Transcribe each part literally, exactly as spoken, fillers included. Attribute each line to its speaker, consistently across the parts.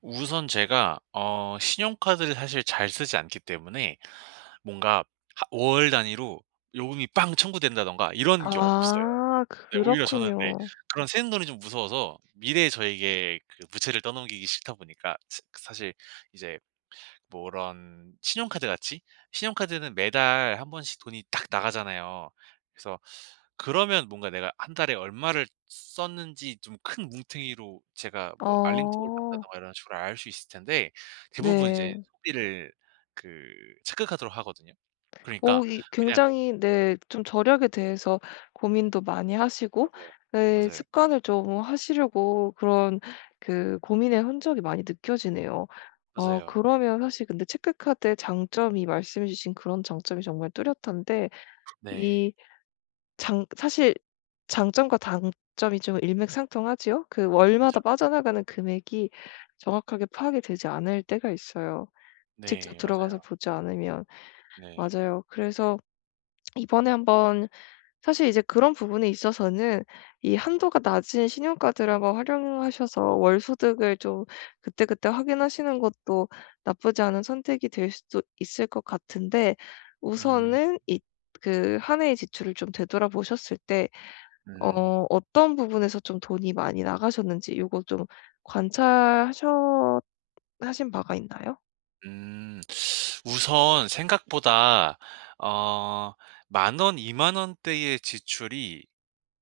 Speaker 1: 우선 제가 어 신용카드를 사실 잘 쓰지 않기 때문에 뭔가 하 월 단위로 요금이 빵 청구된다든가 이런 게 없어요.
Speaker 2: 아.
Speaker 1: 네 오히려 저는 이제
Speaker 2: 그렇군요.
Speaker 1: 그런 새는 돈이 좀 무서워서 미래의 저에게 그 부채를 떠넘기기 싫다 보니까 스 사실 이제 뭐 이런 신용카드 같이? 신용카드는 매달 한 번씩 돈이 딱 나가잖아요. 그래서 그러면 뭔가 내가 한 달에 얼마를 썼는지 좀 큰 뭉텅이로 제가 뭐 알림톡을
Speaker 2: 어.
Speaker 1: 받는다든가 이런 식으로 알 수 있을 텐데, 대부분 이제
Speaker 2: 네.
Speaker 1: 소비를 그 체크카드로 하거든요. 그러니까
Speaker 2: 어 이
Speaker 1: 그냥
Speaker 2: 굉장히 네 좀 절약에 대해서 고민도 많이 하시고
Speaker 1: 맞아요.
Speaker 2: 네
Speaker 1: 맞아요.
Speaker 2: 습관을 좀 하시려고 그런 그 고민의 흔적이 많이 느껴지네요. 어
Speaker 1: 맞아요.
Speaker 2: 그러면 사실 근데 체크카드의 장점이 말씀해 주신 그런 장점이 정말 뚜렷한데
Speaker 1: 네.
Speaker 2: 이 장 사실 장점과 단점이 좀 일맥상통하지요? 그 월마다
Speaker 1: 그쵸, 그쵸.
Speaker 2: 빠져나가는 금액이 정확하게 파악이 되지 않을 때가 있어요. 직접
Speaker 1: 네,
Speaker 2: 들어가서
Speaker 1: 맞아요.
Speaker 2: 보지 않으면.
Speaker 1: 네.
Speaker 2: 맞아요. 그래서 이번에 한번 사실 이제 그런 부분에 있어서는 이 한도가 낮은 신용카드를 한번 활용하셔서 월소득을 좀 그때그때 확인하시는 것도 나쁘지 않은 선택이 될 수도 있을 것 같은데,
Speaker 1: 음.
Speaker 2: 우선은 이 그 한 해의 지출을 좀 되돌아 보셨을 때
Speaker 1: 음.
Speaker 2: 어 어떤 부분에서 좀 돈이 많이 나가셨는지 요거 좀 관찰하셨 하신 바가 있나요?
Speaker 1: 음, 우선 생각보다 어 만 원, 이만 원대의 지출이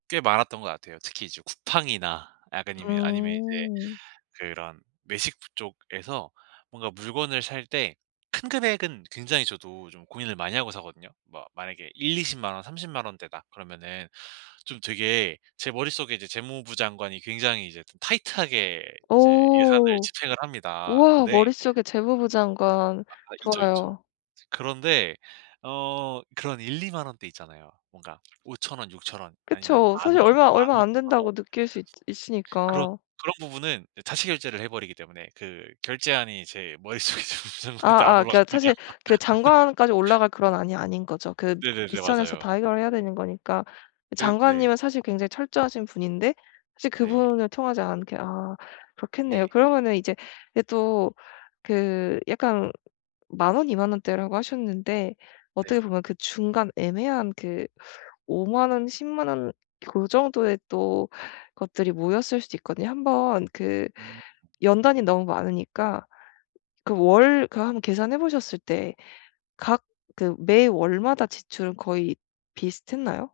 Speaker 1: 꽤 많았던 것 같아요. 특히 이제 쿠팡이나 약간 이면 아니면 이제
Speaker 2: 음.
Speaker 1: 그런 외식부 쪽에서 뭔가 물건을 살 때 큰 금액은 굉장히 저도 좀 고민을 많이 하고 사거든요? 뭐 만약에 일이십만 원, 삼십만 원대다 그러면은 좀 되게 제 머릿속에 이제 재무부 장관이 굉장히 이제 타이트하게 이제 예산을
Speaker 2: 오.
Speaker 1: 집행을 합니다.
Speaker 2: 우와.
Speaker 1: 근데
Speaker 2: 머릿속에 재무부 장관.
Speaker 1: 아 있죠, 있죠.
Speaker 2: 좋아요.
Speaker 1: 그런데 어 그런 일이만 원대 있잖아요. 뭔가 오천 원, 육천 원, 아니면
Speaker 2: 그쵸.
Speaker 1: 만 원,
Speaker 2: 사실 얼마 얼마 안
Speaker 1: 만오천 원
Speaker 2: 된다고 느낄 수 있
Speaker 1: 그런
Speaker 2: 있으니까.
Speaker 1: 그런 부분은 어 자체 결제를 해 버리기 때문에 그 결제안이 제 머릿속에 재무부
Speaker 2: 아
Speaker 1: 장관한테 안
Speaker 2: 아 그러니까
Speaker 1: 올라갑니다.
Speaker 2: 사실 그 장관까지 올라갈 그런 안이 아닌 거죠. 그
Speaker 1: 네네네.
Speaker 2: 윗선에서
Speaker 1: 맞아요.
Speaker 2: 다 해결해야 되는 거니까
Speaker 1: 그리 네.
Speaker 2: 장관님은 사실 굉장히 철저하신 분인데 사실
Speaker 1: 네.
Speaker 2: 그분을 통하지 않게 아 그렇겠네요.
Speaker 1: 네.
Speaker 2: 그러면은 이제 예 또 그 약간 만 원, 이만 원대라고 하셨는데 어떻게
Speaker 1: 네.
Speaker 2: 보면 그 중간 애매한 그 오만 원, 십만 원 그 정도의 또 것들이 모였을 수도 있거든요. 한번 그
Speaker 1: 음.
Speaker 2: 연 단위는 너무 많으니까 그 월 그 한번 계산해 보셨을 때 각 그 매월마다 지출은 거의 비슷했나요?